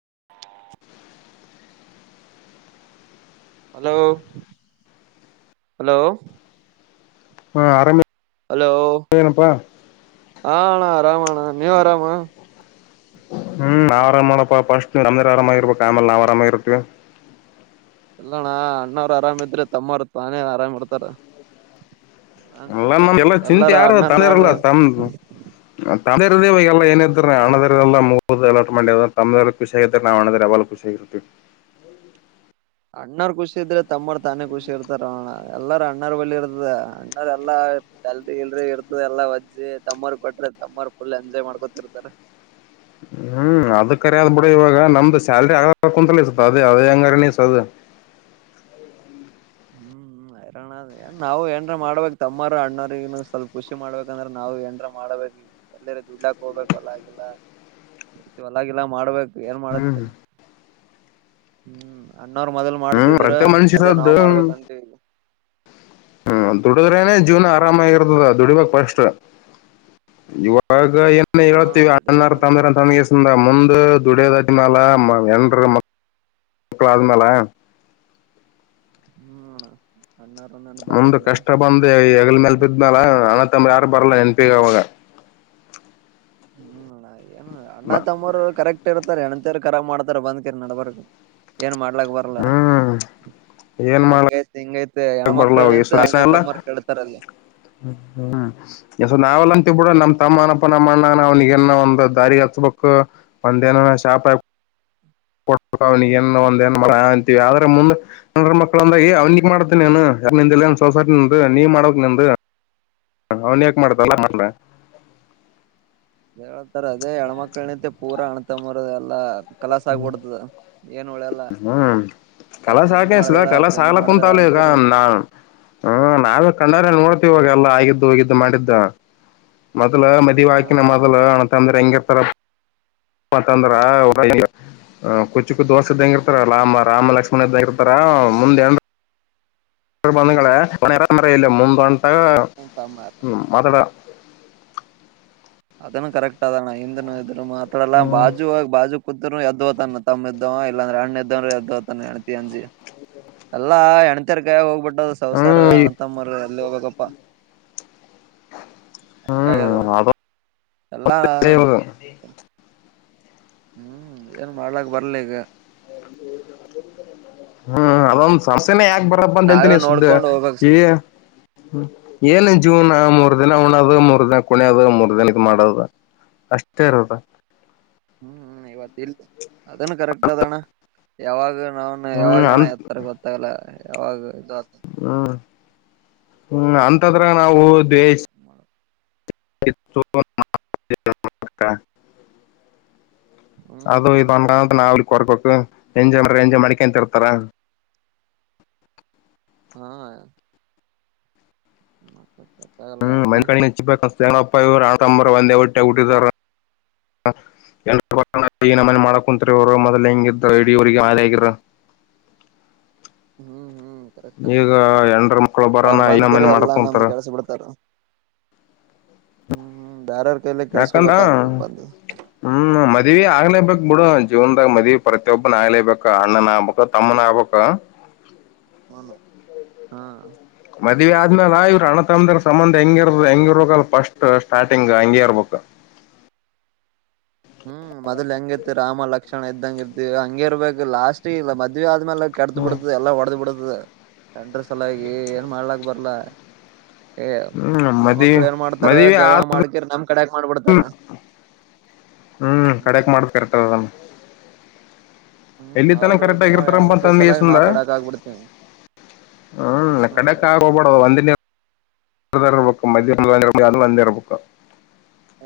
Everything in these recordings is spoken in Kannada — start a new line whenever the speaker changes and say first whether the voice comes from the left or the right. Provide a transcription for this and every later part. right: [inaudible] ಹಲೋ ಹಲೋ
left: ಹಾ ಆರಾಮ್
right: ಹಲೋ ಅಣ್ಣ ಆರಾಮಣ್ಣ ನೀವು ಆರಾಮಾ
left: ಹ್ಮ್ ನಾವ್ ಆರಾಮ್ ಮಾಡಪ್ಪ ಫಸ್ಟ್ ನಮ ಆರಾಮ ಇರ್ಬೇಕಾ ಆಮೇಲೆ ನಾವ್ ಆರಾಮ ಇರ್ತಿವಿ
right: ಇಲ್ಲಣ್ಣ ಅಣ್ಣವ್ರ್ ಆರಾಮಿದ್ರೆ ತಮ್ಮರು ತಾನೇ ಆರಾಮ್ ಇರ್ತಾರ ಆರಾಮ್
left: ಎಲ್ಲ
right: ಇರ್ತಾರ
left: ಎಲ್ಲ ಚಿಂತೆ
right: ಎಲ್ಲಾರ
left: ಯಾರು [unintelligible]
right: ಅಣ್ಣನ್
left: [unintelligible] [unintelligible]
right: ಮ್ಯಾಲ
left: [unintelligible] ತಮ್ದಿರು ಖುಷಿಯಾಗಿದ್ರ ನಾವು ಅಣಿದಿರು ಯಾವಾಗ್ಲೂ ಖುಷಿಯಾಗಿರ್ತೀವಿ
right: ಅಣ್ಣರ್ ಖುಷಿ ಇದ್ರೆ ತಮ್ಮರು ತಾನೇ ಖುಷಿ ಇರ್ತಾರೋಣ ಎಲ್ಲಾರ ಅಣ್ಣಾರ್ ಬಳಿ ಇರ್ತದೆ ಅಣ್ಣರ್ ಎಲ್ಲಾ ತಲ್ದ ಇಲ್ರಿ ಇರ್ತದ ಎಲ್ಲಾ ವಜ್ಜಿ ತಮ್ಮರ್ ಕೊಟ್ರೆ ತಮ್ಮರ್ ಫುಲ್ ಎಂಜಾಯ್ ಮಾಡ್ಕೊತಿರ್ತಾರೆ
left: ಹ್ಮ್ ಅದ ಕರೆ ಅದ್ ಬಿಡು ಇವಾಗ ನಮ್ದು ಸ್ಯಾಲ್ರಿ ಆ ಕುಂತ ಇರ್ಸತ ಅದೇ ಅದೇ ಅಂಗಾರನಿಸದು
right: ಹ್ಮ್ ಹರನ್ ನಾವು ಏನ್ರ ಮಾಡ್ಬೇಕ್ ತಮ್ಮರು ಅಣ್ಣ್ರಗನು ಸ್ವಲ್ಪ ಖುಷಿ ಮಾಡಬೇಕಂದ್ರೆ ನಾವು ಏನ್ರ ಮಾಡ್ಬೇಕು ಎಲ್ಲ ದುಡ್ಡಾಕ್ ಹೋಗ್ಬೇಕು ಹೊಲಾಗಿಲ್ಲ ಹೊಲಾಗಿಲ್ಲಾ ಮಾಡ್ಬೇಕು ಏನ್
left: ಹ್ಮ್
right: ಮಾಡತ್ತಾರೆ ಹ್ಮ್ ಅಣ್ಣವರು ಮೊದ್ಲ್ ಮಾಡ್ತಿದ್ರ
left: ಪ್ರತಿ
right: ಅದೇ
left: ಮನುಷ್ಯರದ್ದು
right: ನಾವ್ ಮಾಡ್ಬೇಕಂತವಿ
left: ದುಡಿದ್ರೇನೆ ಜೀವನ ಆರಾಮಾಗಿರ್ತದ ದುಡಿಬಾಗ ಫಸ್ಟ್ ಇವಾಗ ಈಗ ಏನ್
right: ಹಾ
left: ಹೇಳತಿವಿ ಅಣ
right: ದುಡಿಬೇಕಣ್ಣ
left: ತಂದ ಮುಂದ ದುಡಿಯದಾದ್ಮಾಲ ಹೆಂಡ್ರು ಮಕ್ಕ ಮಕ್ಕಳಾದ್ಮಾಲ
right: ಹ್ಮ
left: ಮುಮ್ದ್ ಕಷ್ಟ ಬಂದೆ ಹೆಗಲ್ ಮೇಲ್ ಬಿದ್ಮ್ಯಾಲ ಹಣ ಯಾರು ಬರಲ್ಲ ನೆನ್ಪಿಗ ಅವಾಗ
right: ಹ್ಮ್ ಏನು ಅಣ್ಣ ತಮ್ಮೂರು ಕರೆಕ್ಟ್ ಇರ್ತಾರೆ ಹೆಣಂತ ಕರಾ ಮಾಡ್ತಾರ ಬಂದ್ ಕರ್ ನಡಬಾರ ಏನ್ ಮಾಡ ಬರಲ್ಲ
left: ಹ್ಮ್ ಏನ್ ಮಾಡಕ್
right: ಹಂಗೈತಿ ಹಿಂಗೈತಿ ಮ ಹೆಣ್ಮಕ್ಳ ನಿಂತ ಅಣ್ಣ ತಮ್ಮರ್ ಕೇಳ್ತಾರಲ್ಲ
left: ಹ್ಮ್ ಎಸ ನಾವೆಲ್ಲ ಅಂತೀವ ಬಿೂಡ ನಮ ತಮ್ಮವನ ಅಣ್ಣಾವನ್ಪ ಒಂದು ದಾರಿ ಹಚ್ಬೇಕು ಒಂದೇನ ಶಾಪ್ ಆ ಕೊಡ್ಬೇಕ ಅವ್ನಿಗೆ ಏನ್ ಒಂದ ಏನ್ ಮಾಡ ಅಂತೀವಿ ಆದ್ರೆ ಮುಂದ ನ ಮಕ್ಳಂದಾಗ ಅವ್ನಿಗೆ ಮಾಡ ನೀನು ಯಾರ ನಿಂದಿಲ್ಲ ಸೊಸೈಟಿ ನಿ ನೀ ಮಾಡಕ್ ನಿಂದ ಅವನ್ ಯಾಕ್ ಮಾಡತಲ್ಲ ಮಾಡಣ
right: ಹೇಳ್ತಾರೆ ಅದೇ ಹೆಣ್ಮಕ್ಳು ಏ ಪೂರ ಅಣ್ತಂಬರ ಎಲ್ಲಾ ಕಲಸ ಆಗ್ಬಿಡ್ತದ ಏನು ಒಳೆಲ್ಲ
left: ಕಲಸಾಗಾಕೆ ಕಲಸಾಗಲ ಕುಂತಾವಲ್ಲ
right: ಅಂದಕೇರಿ
left: ನಾ ಹ್ಮ್ ನಾವೇ ಕಣ್ಣಾರ
right: ಹ್ಮ್
left: ನೋಡ್ತಿವಾಗಲ್ಲ ಆಗಿದ್ದು ಹೋಗಿದ್ದು ಮಾಡಿದ್ದ ಮೊದ್ಲು ಮದ್ವೆ
right: ಹಾ
left: ಹಾಕಿನ ಮೊದ್ಲು
right: ಹೌದು
left: ಅಣಂತಂದ್ರೆ ಹೆಂಗ [unintelligible] ಹ ಕುಚಿಕ್ಕ ದೋಸ್ತ್ ಇದ್ದಂಗ ಇರ್ತಾರ ರಾಮ ರಾಮ ಲಕ್ಷ್ಮಣ ಇದ್ದಂಗ ಇರ್ತಾರ ಮುಂದೆ [unintelligible] ಮುಂದ ಹೊಂಟ
right: ತಮ್ಮ
left: ಮದಡ [unintelligible]
right: ಇದನು ಕರೆಕ್ಟ್ ಅದಣ ಹಿಂದ ಇದ ಮಾತ್ರ ಎಲ್ಲಾ
left: ಹ್ಮ್
right: ಬಾಜು ಆಗ ಬಾಜು ಕುತ್ರು ಯದ್ದ ತಾನೆ ತಮ್ಮ ಇದ್ದವ ಇಲ್ಲಾಂದ್ರೆ ಅಣ್ಣ ಇದ್ದವ್ರು ಯದ್ದ ತಾನೆ ಅನತಿ ಅಂಜಿ ಎಲ್ಲಾ ಎಣತರ್ ಕಾಯ ಹೋಗ್ಬಿಟ್ಟದ ಸವಸಾರ
left: ಹ್ಮ್ ಈ-
right: ಅಣಂತಮ್ಮರ್ ಎಲ್ಲಿ ಹೋಗಪ್ಪ ವಾ ಹಂಗಾಗ ಅದು
left: ಹ್ಮ್ ಅದೊಂದ್
right: ಎಲ್ಲಾ
left: ಇವಾಗ
right: ಹ್ಮ್ ಏನ್ ಮಾಡ್ಲಕ್ ಬರ್ಲ ಈಗ
left: ಹ್ಮ್ ಅದೊಂದು ಸಸೆನೆ ಯಾಕೆ ಬರಪ್ಪ ಅಂತ
right: ನಾವೇ
left: ಎಂತನ ಸುದ್ದ
right: ನೋಡ್ಕೊಂಡ್ ಹೋಗ್ಬೇಕ್
left: ಈ
right: ಸ್ವಲ್ಪ
left: ಏನ್ ಜೀವ್ನ ಮೂರ್ ದಿನ ಹುಣ ಆದಾಗ ಮೂರ್ ದಿನ ಕುಣಿಯ ಆದಾಗ ಮೂರ್ ದಿನ ಇದ್ ಮಾಡದ ಅಷ್ಟೇ ರೋಗ
right: ಹ್ಮ್ ಇವತ್ ಇಲ್ ಅದನ್ನು ಕರೆಕ್ಟ್ ಅದಣ ಯಾವಾಗ ನಾವನ್
left: ಹ್ಮ್
right: ಯಾವಾಗ ಣ
left: ಅಂತ
right: ಇತಾರೆ ಗೊತ್ತಾಗಲ್ಲ ಯಾವಾಗ ಇದುತ
left: ಹ್ಮ್ ಅಂತದ್ರ ನಾವು ದ್ವೇಷ [unintelligible]
right: ಹ್ಮ್
left: ಅದು
right: ಹ್ಮ್
left: ಇದೊನ್ಕಂತ ನಾವವು ಕೊರ್ಕೋಕ್ ಎಂಜನರ ಎಂಜ ಮಣಿಕ ಅಂತರ್ತಾರ
right: ಹ್ಮ [unintelligible]
left: ಹ್ಮ್
right: ಅದಣ್ಣ
left: [unintelligible] ಹಚ್ಚಿತಪ್ಪ ಇವರುಂಬ ಒಂದೇ ಒಟ್ಟೆ ಹಟ್ಟಿದಾರ [unintelligible] ಮನೆ ಮಾಡ ಕುಂತ್ರಿ ಅವರು ಮೊದ್ ಹೆಂಗ ಇದ್ ಇಡ್ರಿಗೆ ಆಗರ
right: ಹ್ಮ್ ಹ್ಮ್ ಕರೆಕ್ಟ್
left: ಈಗ ಎಂಡ್ರ ಮಕ್ಳು ಬರೋಣ
right: ಅವರು
left: ಈ
right: ಬಂದ್ ಕರಿ
left: ನಮ್ಮನೆ ಮಾಡಕ್
right: ಎಲ್ಲಾ ನಮ್ದ
left: ಕುಂತಾರ
right: ಕೆಲ್ಸ ಬಿಡ್ತಾರ ಹ್ಮ್ ಬಾರ
left: ಯಾಕಂದ ಹ್ಮ ಮದ್ವಿ ಆಗ್ಲೇಬೇಕಕ್ ಬಿಡು ಜೀವನ್ದಾಗ ಮದ್ವಿ ಪ್ರತಿಯೊಬ್ಬನ ಆಗ್ಲೇಬೇಕ ಅಣ್ಣನ ಆಗ್ಬಬೇಕ ತಮ್ಮನ ಆಗ್ಬಬೇಕಕ್
right: [unintelligible]
left: ಮದ್ವಿ ಆದ್ಮೇಲ ಇವ್ ಅಣ ತಮದ ಸಂಬಂಧ ಹೆಂಗಿರ್ ಹೆಂಗಿ ಇರ್ಬೇಕಲ್ ಫಸ್ಟ್ ಸ್ಟಾರ್ಟಿಂಗ್ ಹಂಗೆ ಇರ್ಬೇಕ್.
right: [inaudible] ಹ್ಮ್ ಮದ್ಲ ಹೆಂಗ ಇತಿ ರಾಮ ಲಕ್ಷಣ ಇದ್ದಂಗ ಇರ್ತಿವಿ ಹಂಗ ಇರ್ಬೇಕು ಲಾಸ್ಟ್ ಇಲ್ಲ ಮದ್ವಿ ಆದ. ಮೇಲೆ ಕೆಟ್ಟ
left: ಹ್ಮ್
right: ಬಿಡತದೆ ಎಲ್ಲ ಒಡೆದ ಬಿಡತದೆ. ಅದರ ಸಲವಾಗಿ ಏನ್ ಮಾಡ್ಲಕ್ ಬರ್ಲಾ. ಏ
left: ಹ್ಮ್ ಮದ್ವಿ
right: ಹೆಣ್ಮಕ್ಳು ಏನ್ ಮಾಡ್ತಾರ
left: ಮದ್ವಿ
right: ಜಗಳ
left: ಆದ
right: ಮಾಡ್ಕಿರ್ ನಮ. ಕಾಡ್ಯಾಕ್ ಮಾಡ್ಬಿಡ್ತಾರ.
left: ಹ್ಮ್ ಕಡೆಕ್ ಮಾಡ್ ಇರ್ತದ ಅದನ್ನು.
right: ಹ್ಮ್
left: ಎಲ್ಲಿ ತನ
right: ಅವ್ರು
left: ಕರೆಕ್ಟ್
right: ಇದು ಮಾಡಿ
left: ಆಗಿರ್ತಾರಪ್ಪ.
right: ಹೆಣ್ಮಕ್ಳ ಸಲಾಗಿ ನಾವ್
left: [unintelligible]
right: ಕಡಕ್ ಆಗ್ಬಿಡ್ತೇವಿ
left: ಹ್ಮ್ ಕಡೆಕ್ ಆಗ ಹೋಗ್ ಬ್ಯಾಡೊ ಒಂದಿನ. ಮದಾರರ ಪಕ್ಕ ಮಧ್ಯ ಮುಂದರ ಮಂದ್ಯ ಇರ್ಬೇಕು.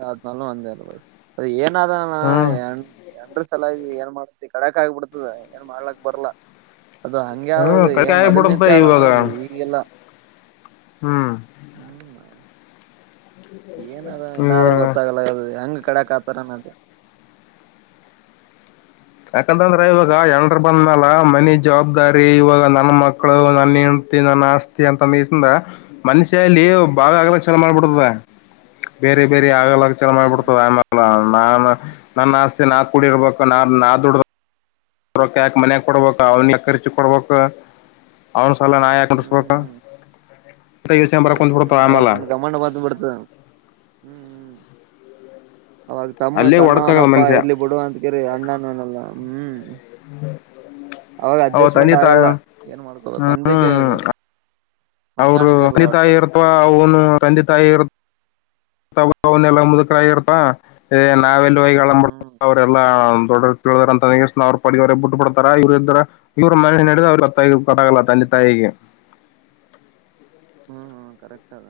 right: ಹಾ ನಾನು ಅಂದೇ ನೋಡ್ ಏ ಏನ್ ಅದಾನ್
left: ಹ್ಮ್
right: ಅವ. ಸಲಾಗಿ ಏನ್ ಮಾಡ್ತಿ ಕಡಕ್ ಆಗಬಿಡ್ತದ ಏನ್ ಮಾಡ್ಲಕ್ ಬರ್ಲಾ. ಅದು ಹಂಗೆ
left: ಹ್ಮ್
right: ಆದದು
left: ಕಡಿಕೆ
right: ಏನ್ ಮೊದ್ಲ್
left: ಆಗ್ಬಿಡುತ್ತೆ
right: ನಿಂತ ಆದ
left: ಇವಾಗ
right: ಅದು ಈಗೆಲ್ಲ.
left: ಹ್ಮ್.
right: ಏನಾದ
left: ಇವಾಗ
right: ಇನ್ನಾದರೂ ಗೊತ್ತಾಗಲ್ಲ ಹೆಂಗ ಕಡಕ್ ಆತಾರನದು.
left: ಯಾಕಂತಂದ್ರ ಇವಾಗ ಎನ್ರು ಬಂದನಾಲ ಮನಿ ಜವಾಬ್ದಾರಿ ಇವಾಗ ನನ್ ಮಕ್ಳು ನನ್ನ್. ನನ್ನ ಆಸ್ತಿ ಅಂತಿಂದ ಮನುಷ್ಯಲ್ಲಿ ಬಳ ಆಗಲ ಚಲ ಮಾಡ್ಬಿಡ್ತದ. ಬೇರೆ ಬೇರೆ. ಆಗ ಚಲ
right: ಹ ಹ
left: ಮಾಡ್ಬಿಡ್ತದೆ ಆಮೇಲೆ ನಾ ನನ್ನ ಆಸ್ತಿ ನಾ ಕುಡಿ ಇರ್ಬೇಕು ನ ನ. ದುಡಕ ರೊಕ್ಕ ಯಾಕೆ ಮನ್ಯಾಗ ಕೊಡ್ಬೇಕ ಅವನ್ಗೆ ಖರ್ಚ ಯಾಕ ಕೊಡ್ಬೇಕ. ಅವನ ಸಲ್ವಾಗಿ ನಾ ಯಾಕ
right: ಹ್ಮ್ ಹ್ಮ್
left: ನಡಸಬೇಕ್ ಇದ ಯೋಚನೆ.
right: ಹ್ಮ್
left: ಕುಂತ್
right: ಹ್ಮ್
left: ಬಿಡ್ತಾವ
right: ಅವಾಗ
left: ಆಮೇಲ
right: ಒಂದ್ ಗಮಂಡ ಬತ ಬಿಡ್ತದ ಹ್ಮ್ ಹ್ಮ್ಮ್. ಅವಾಗ ತಮ್ಮ
left: ಅಲ್ಲೇ ಒಡಕಾಗದ
right: ಸಣ್ಣವನಪ್ಪಾ
left: ಮನುಷ್ಯ
right: ಇರ್ಲಿ ಬಿಡುವ ಅಂತ ಕರಿ ಅಣ್ಣನು ಅನಲ್ಲ. ಅವಾಗ
left: ಅವ
right: ಅಡ್ಜಸ್ಟ್ಮೆಂಟ್
left: ತಂದೆ ತಾಯಿ
right: ಆಗಲ್ಲ ಏನ್ ಮಾಡ್ಕೋಬೇಕು ಒಂದಕ್ಕೆ.
left: ಅವರು ತಂದೇ ತಾಯಿ ಇರ್ತವಾ ಅವನು ತಂದೇ ತಾಯಿ ಇರ್. ಅವಲ್ಲ ಮುದುಕರಾಗಿರ್ತ ನಾವೆಲ್ಲಿ ಹೋಗ ಅಳಂಬ
right: ಹ್ಮ್
left: ಅವ್ರಲ್ಲಾ. ದೊಡ್ಡಳಿದಾರ ಅಂತ ಸ್ನ ಪಡರೆೇ ಬಿಟ್ಟು ಪಡ್ತಾರೆ ಇವರು ಇದ್ದಾರೆ ಇವ್ರ ಮನೆ ನಡ ಅವ್ರತ್ತ ಗತ್ತಾಗಲ್ಲ. ತಾಯಿಗೆ.
right: [inaudible] ಹ್ಮ ಕರೆಕ್ಟ್ ಅದ.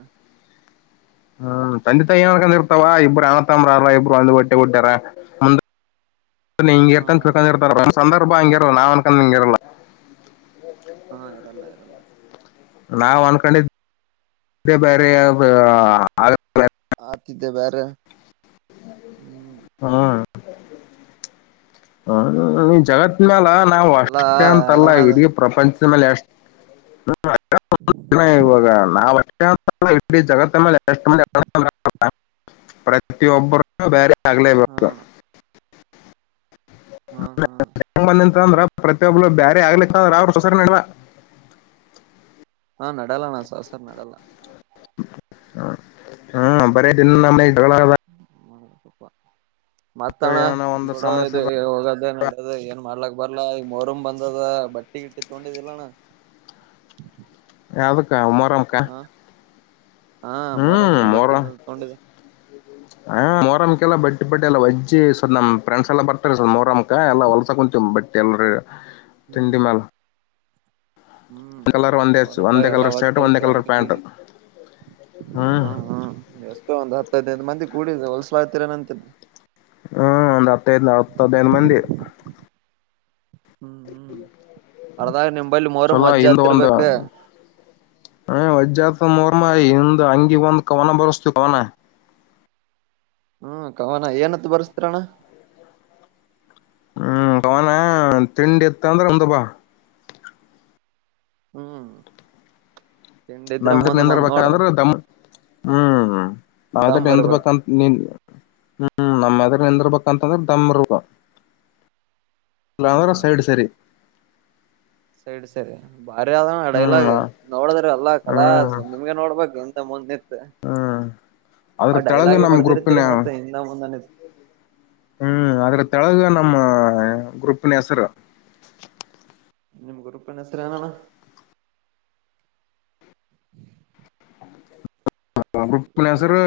left: ಹ್ಮ್ ತಂದೆ ತಾಯಿ ಏನನ್ಕೊಂಡ್ ಇರ್ತಾವ. ಅನತ್ತಂಬರ ಅ ಇಬ್ರು ಒಂದು ಒಟ್ಟಿ ಬಹುಟ್ಟಾರ ಮುಂದ. ನೀ [unintelligible]
right: ಹಾ
left: ಇಡ್ತ ಸಂದರ್ಭಾಂಗ ನಾನಕ ಇಂಗ ಇರಲ್ಲ.
right: ಹಾ ಇರಲ್ಲ ಇರಲ್ಲ.
left: ನಾವ್ ಅಂದಕೊಂಡಿದ್ದ ಬೇರೆ ಅದ ಆಗೋದ.
right: ಅಕ್ಕಿದ ಬೇರೆ. ಹ್ಮ್
left: [inaudible] ಹ್ಮ ಈ ಜಗತ್ತ
right: ಮಾಡ್ಬೇಕ
left: ನ್ಯಾಗ ನಾವವು
right: ಎಲ್ಲಾ
left: ಅಷ್ಟೇ ಅಂತಲ್ಲ
right: ಹೈರಾಣ ಅದ
left: ಇಡೀ ಪ್ರಪಂಚದ ಮೇಲೆ ಎಷ್ಟ. [unintelligible] ಇವಾಗ ನಾಲ್ಕು. ಇ ಜಗತ್ತ ಮೇಲೆ [unintelligible] ಪ್ರತಿಯೊಬ್ಬರು ಬೇರೆ.
right: ಹಾ
left: [unintelligible]
right: ಹಾ ಹಾ.
left: ಅಂದ್ರ ಪ್ರತಿಯೊಬ್ಳ ಬೇರೆ ಆಗ್ಲಿಕ್ಕ ಅಂದ್ರ ಅವ್ರ ಸೊಸೆರ್ ನಡವ.
right: ಹಾ ನಡ್ಯಲ್ಲ ಅಣ್ಣ ಸಸರ್ ನಡ್ಯಲ್ಲ.
left: ಹ ಹಾ ಬರ ದಿನ ನಮ ಮನೆ.
right: ಮತ್ತಣ
left: ಏನಾನ
right: ಇ
left: ಒಂದು
right: ಬಿಡೋ
left: ಸಮಸ್ಯೆ
right: ಇದು
left: ಬ
right: ಹೋಗೋದ ಏನ್ ನಡೋದು ಏನ್ ಮಾಡ್ಲಕ್. ಬರ್ಲಾ ಈಗ ಮೊಹರಂ ಬಂದದ ಬಟ್ಟಿಗಿಟ್ಟಿ ತಗೊಂಡಿದಿಲ್ಲಾನ.
left: ಯಾವುದಕ್ಕಾ ಮೊಹೊರಮ್ಮಕ.
right: ಹಾ ಮೊರಂ
left: ಹ್ಮ್ ಮೊರ
right: ಬಟ್ಟಿ ತೊಗೊಂಡಿದೆ
left: ಹ ಮೊರಂಕ್ಕೆಲ್ಲ ಬಟ್ಟ. ಬಟ್ ಎಲ್ಲ ವಜ್ಜಿ ನಮ್ ಫ್ರೆಂಡ್ಸ್ ಎಲ್ಲ ಬರ್ತಾರೆ ಸೋ ಮೋಹರಮ್ಮಕ್ಕ ಎಲ್ಲ ಹೊಲ್ಸ ಕುಂತಿವಿ ಬಟ್ ಎಲ್ರೂ
right: ಹ್ಮ್ ಹ್ಮ್
left: ಒಂದ ಕಲರ್ ಒಂದೇ
right: ಮೊರಮ್ದಾಗ
left: ಒಂದೇ ಕಲರ್ ಶರ್ಟ್ ಒಂದೇ ಕಲರ್ ಪ್ಯಾಂಟ್ ಹ್ಮ್
right: ಹ್ಮ ಹ್ಮ್ ಎಷ್ಟು ಒಂದು ಹತ್ತದ್ನೈದು ಮಂದಿ ಕೂಡಿದೆ ಹೊಲ್ಸಲಾ ಆತೀರ ಅಂತಿನ
left: ಹ್ಮ್ ಒಂದ್ ಹತ್ತೈದ್ ಹತ್ತ ಹದೈದ್ ಮಂದಿ
right: ಹ್ಮ್ ಹ್ಮ್ ಅರ್ದಾಗ ನಿಮ್ ಬಳಿ ಮೋರು
left: ಚಲೋ
right: ಮಜ್ಜಾ
left: ಹಿಂದ ಒಂದ
right: ಹತಿರ್ಬೇಕ
left: ಹ ವಜ್ಜಿ ಪಾ ಮೊಹ್ರಮ ಹಿಂದ ಅಂಗಿ ಒಂದ್ ಕವನ ಬರಸ್ತವಿ ಕವನ.
right: ಹ್ಮ್ ಕವನ ಏನಂತ ಬರ್ಸ್ತರಣ್ಣ
left: ಹ್ಮ್ ಕವನ ತಿಂಡಿ ಎತ್ತ ಅಂದ್ರೆ ಒಂದ ಬಾ
right: ಹ್ಮ್ ತಿಂಡಿದ್ರ
left: ನಮ್ಮ
right: ಮುಂದ್ ಬಂದ್
left: ನಿಂದಿರ್ಬೇಕ
right: ನೋಡ
left: ಅಂದ್ರೆ ದಮ್ಮ ಹ್ಮ್ ನಾವ
right: ದಮ್
left: ಎಂದ
right: ಇರ್ಬೇಕ
left: ಬಂತ ನೀನ್ ಹ್ಮ್ ನಮ್ಮ್ ಎಂದಿಬೇಕಂತಂದ್ರೆ ದಮರ್ಗ ಅಂದ್ರೆ
right: ಹ್ಮ್
left: ಸೈಡ್ ಸರಿ
right: ಸೈಡ್ ಸೈರಿ ಬಾರಿ ಆದಣ
left: ಹ್ಮ್
right: ಡೈಲಾಗ್ ನೋಡದ್ರ ಅಲ್ಲಾ ಕಲಾ
left: ಹ್ಮ್
right: ನಿಮ್ಗೆ ನೋಡ್ಬ ಮುಂದ ಇತ್ತು
left: ಹ್ಮ್
right: ಆ
left: ಅದ್ರ ತೆಳಗ
right: ಡೈಲಾಗ್
left: ನಮ್ ಗ್ರೂಪಿನ
right: ಬರ್ದಿರ್ತ್ತೀರಿ ಮತ್ತೆ ಇನ್ನ ಮುಂದನ ಇ
left: ಹ್ಮ್ ಅದ್ರ ತೆಳಗ ನಮ್ಮ ಗ್ರೂಪಿನ ಹೆಸರು
right: ನಿಮ್ಮ ಗ್ರೂಪಿನ ಹೆರ್ಸು ಏನನ್ನ
left: ನಮ್ಮ್ ಗ್ರೂಪ್
right: ಗ್ರೂಪಿನ
left: ಹೆಸರು
right: ಹೆಸ್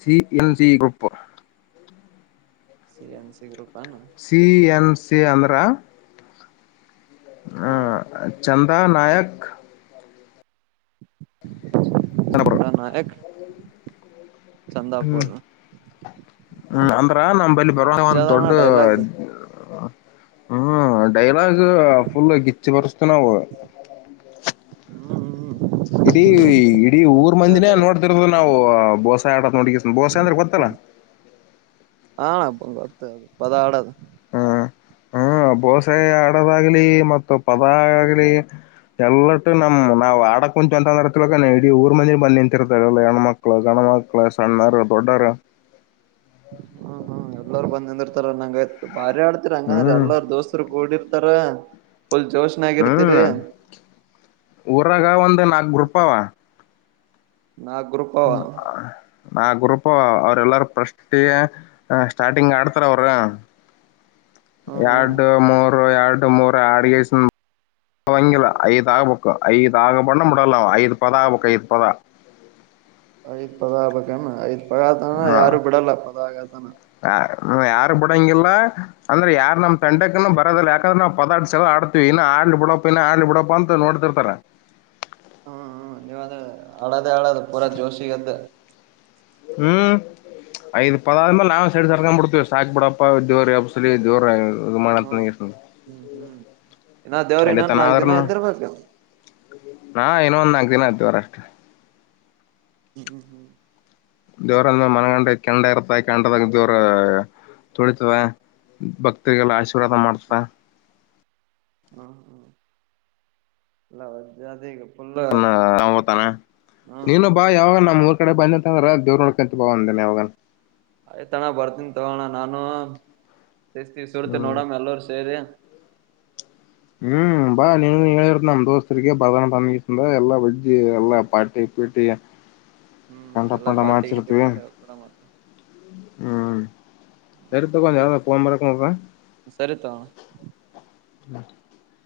left: C N C group
right: C N C group ಏನ
left: ಸಿ ಎನ್ ಸಿ ಅಂದ್ರ
right: ಹಾ
left: ಚಂದ ನಾಯಕ್ ನಬರು
right: ನ ನಾಯಕ್ ಚಂದಾಪೂರ
left: ಹ್ಮ ಅಂದ್ರ ನಮಲ್ಲಿ ಬರುವಂತ ಒಂದು
right: ಅದಣ್ಣ
left: ದೊಡ್ಡ
right: ಡೈಲಾಗ್
left: ಹ್ಮ್ ಡೈಲಾಗಫುಲ್ ಗಿಚ್ಚಿಪರುಸ್ ನವು
right: ಹ್ಮ್
left: ಇಡೀ
right: ಹ್ಮ್
left: ಇಡೀ ಊರ್
right: ವಜ್ಜ
left: ಮಂದಿನೇ ನೋಡ್ತಿರದದು ನಾವು ಬೋಸಾ ಆಡತ್ ನೋಡ ಬೋಸೆ ಅಂದ್ರೆ ಗೊತ್ತಲ್ಲಾ.
right: ಹ ಗೊತ್ತು ಅದು ಪದಾ ಅಡದು
left: ದ ಆಗಲಿ ಮತ್ತು ಪದ ಆ ಆಗ್ಲಿ ಎಲ್ಲಟ್ಟು ನಮ ನಾವ್ ಆಡಕ್ ಕುಂಚು ಅಂತ ಅಂದ್ರ ತಿಕ ಇಡ ಊರ್ ಮಂದಿರ್ ಬಂದ ನಿಂತಿರ್ತ ಎಲ್ಲ ಹೆಣ್ಮ ಮಕ್ಳ ಗಣ ಕ್ಳ ಸಣ್ಣಾರ ದೊಡ್ಡಾರ
right: ಹ್ಮ್ ಹ್ಮ್ ಎಲ್ಲಾರರು ಬಂದ ಅಂದಿರ್ತಾರ ನಂಗಯ್ತು ಬಾರಿ ಆಡ್ತಿರ ಹಂಗಂದ್ರ
left: ಹ್ಮ್
right: ಎಲ್ಲಾರ ದೋಸ್ತರು ಕೂಡಿ ತ್ತರ ಫುಲ್ ಜೋಷ್ ನಾಗಿರ್ತೀ ರಿ
left: ಹ್ಮ್ ಊರಾಗ ಒಂದ್ ನಾಕ್ ಗ್ರೂಪ್ ಅವ
right: ನಾಕ್ ಗ್ರೂಪ
left: ಆ ಗ್ರೂಪ್ ಅವ್ರ ಎಲ್ಲಾರ ಫರ್ಸ್ಟ್ಯಯ ಸ್ಟಾರ್ಟಿಂಗ್ ಆಡ್ತಾರ ಅವರು
right: ಹ್ಮ್ ಹ್ಮ್
left: ಎರಡು ಮೂರು ಎರಡು ಮೂರು ಅಡಿಗೆ ಹ ವಂಗಿಲ್ಲ ಐದ ಆಗಬೇಕಕ್ಕ ಐದ ಆಗ ಬಣ ಮುಡಲ್ಲ ಐದ ಪದಾ ಬಕ್ಕ ಐದ ಪದಾ
right: ಐದ್ ಪದ ಆಗ್ಬಣ ಐದ್ ಪದ ಆತಾನ
left: ಹಾ
right: ಯಾರು ಬಿಡಲ್ಲ ಪದ ಆಗತಾನ
left: ಯಾರು ಬಿಡಂಗಿಲ್ಲ ಅಂದ್ರೆ ಯಾರ ನಮ್ಮ ತಂಡಕ್ಕನೂ ಬರೋದಿಲ್ಲ ಯಾಕಂದ್ರೆ ನಾವು ಪದಾರ್ಡ್ಸಲ್ಲ ಆಡ್ತೀವಿ ಇನ್ನು ಆಡ್ಲಿ ಬಿಡಪ್ಪ ಇನಆಡ್ಲಿ ಬಿಡಪ್ಪ ಅಂತ ನೋಡ್ತಿರ್ತಾರ
right: ಹ್ಮ್ ಹ್ಮ್ ನೀವ ಅದ ಅಳದೆೇ ಅಳದು ಪೂರ ಜೋಶಿಗೆದ್ದು
left: ಹ್ಮ್ ಐದ್ ಪದ ಆದ್ಮೇಲೆ ನಾವ್ ಸೈಡ್ ಸರ್ಕೊಂಡ್ ಬಿಡ್ತತಿವಿ ಸಾಕಕ್ ಬಿಡಪ್ಪಾ ದೇವರಿ ಹಸ ದವರ ಇದು
right: ಹ್ಮ್
left: ಮಾಡಂತ
right: ಹ್ಮ್ ಹ್ಮ್ ಇನ್ನ ದೇವ್ರ
left: ಅಲ್ಲೇ
right: ಇನ್ನೊನ್
left: ತನ
right: ನಾಲ್ಕ್ ದಿನ
left: ಆದ್ರೂನು
right: ಇದರ್ಬೇಕ
left: ನಾ ಇನ್ನೊ ಒಂದ್ ನಾಲ್ಕು ದಿನ ಆಯ್ತವರ ಅಷ್ಟ
right: ಹ್ಮ್ ಹ್ಮ್ ಹ್ಮ್
left: ದೇವರ ಅಂದ್ರ ಮನಗಂಡ ಕೆಂಡ ಇರ್ತ ಕಟದಾಗ ದೇವರ ತೊಳಿತವೆ ಭಕ್ತರಿಗೆಲ್ಲ ಆಶೀರ್ವಾದ ಮಾಡ್ತವೆ
right: ಎಲ್ಲಾ ವಜ್ಜೀ ಆದ ಇಗ.
left: ನ ತಾನ
right: ಹ್ಮ್
left: ನೀನು
right: ಹಂಗ
left: ಬಾ ಯಾವಾಗ ನಮ್ಮ್ ಊ ಕಡೆ ಬಂದಂತಂದ್ರೆ ದೂರ್ ನೋಡ್ಕೊಂತ ಬ ಅಂದಾನೆ ಅವಾಗನ್
right: ಆಯ್ತಣ ಬರ್ತನ್ ತಗೋಣ ನಾನು ಸಸ್ತೀವಿ ಸುರ್ತಿ
left: ಹ್ಮ್
right: ನೋಡಮ್ಮ ಎಲ್ಲರ ಸೇರಿ
left: ಹ್ಮ್ ಬಾ ನೀ ಹೇಳಿರ್ ನಮ್ ದೋಸ್ತರಿಗೆ ಬದಾನ ತಂದ ಎಲ್ಲಾ ವಜ್ಜ್ ಎಲ್ಲಾ ಪಾರ್ಟಿ ಕಟ್ಟಿಯ
right: ಹ್ಮ್ ಎಲ್ಲಾ ಪಾರ್ಟಿ ಗಿಟ್ಟಿ ಮಾಡಿವ ಕೂಡ ಮತ್ತ
left: ಸತ ಕೊ
right: ಸರಿ
left: ಯಾವದ ಪರಕದ
right: ಸರಿ ತಗೋಣ
left: [unintelligible]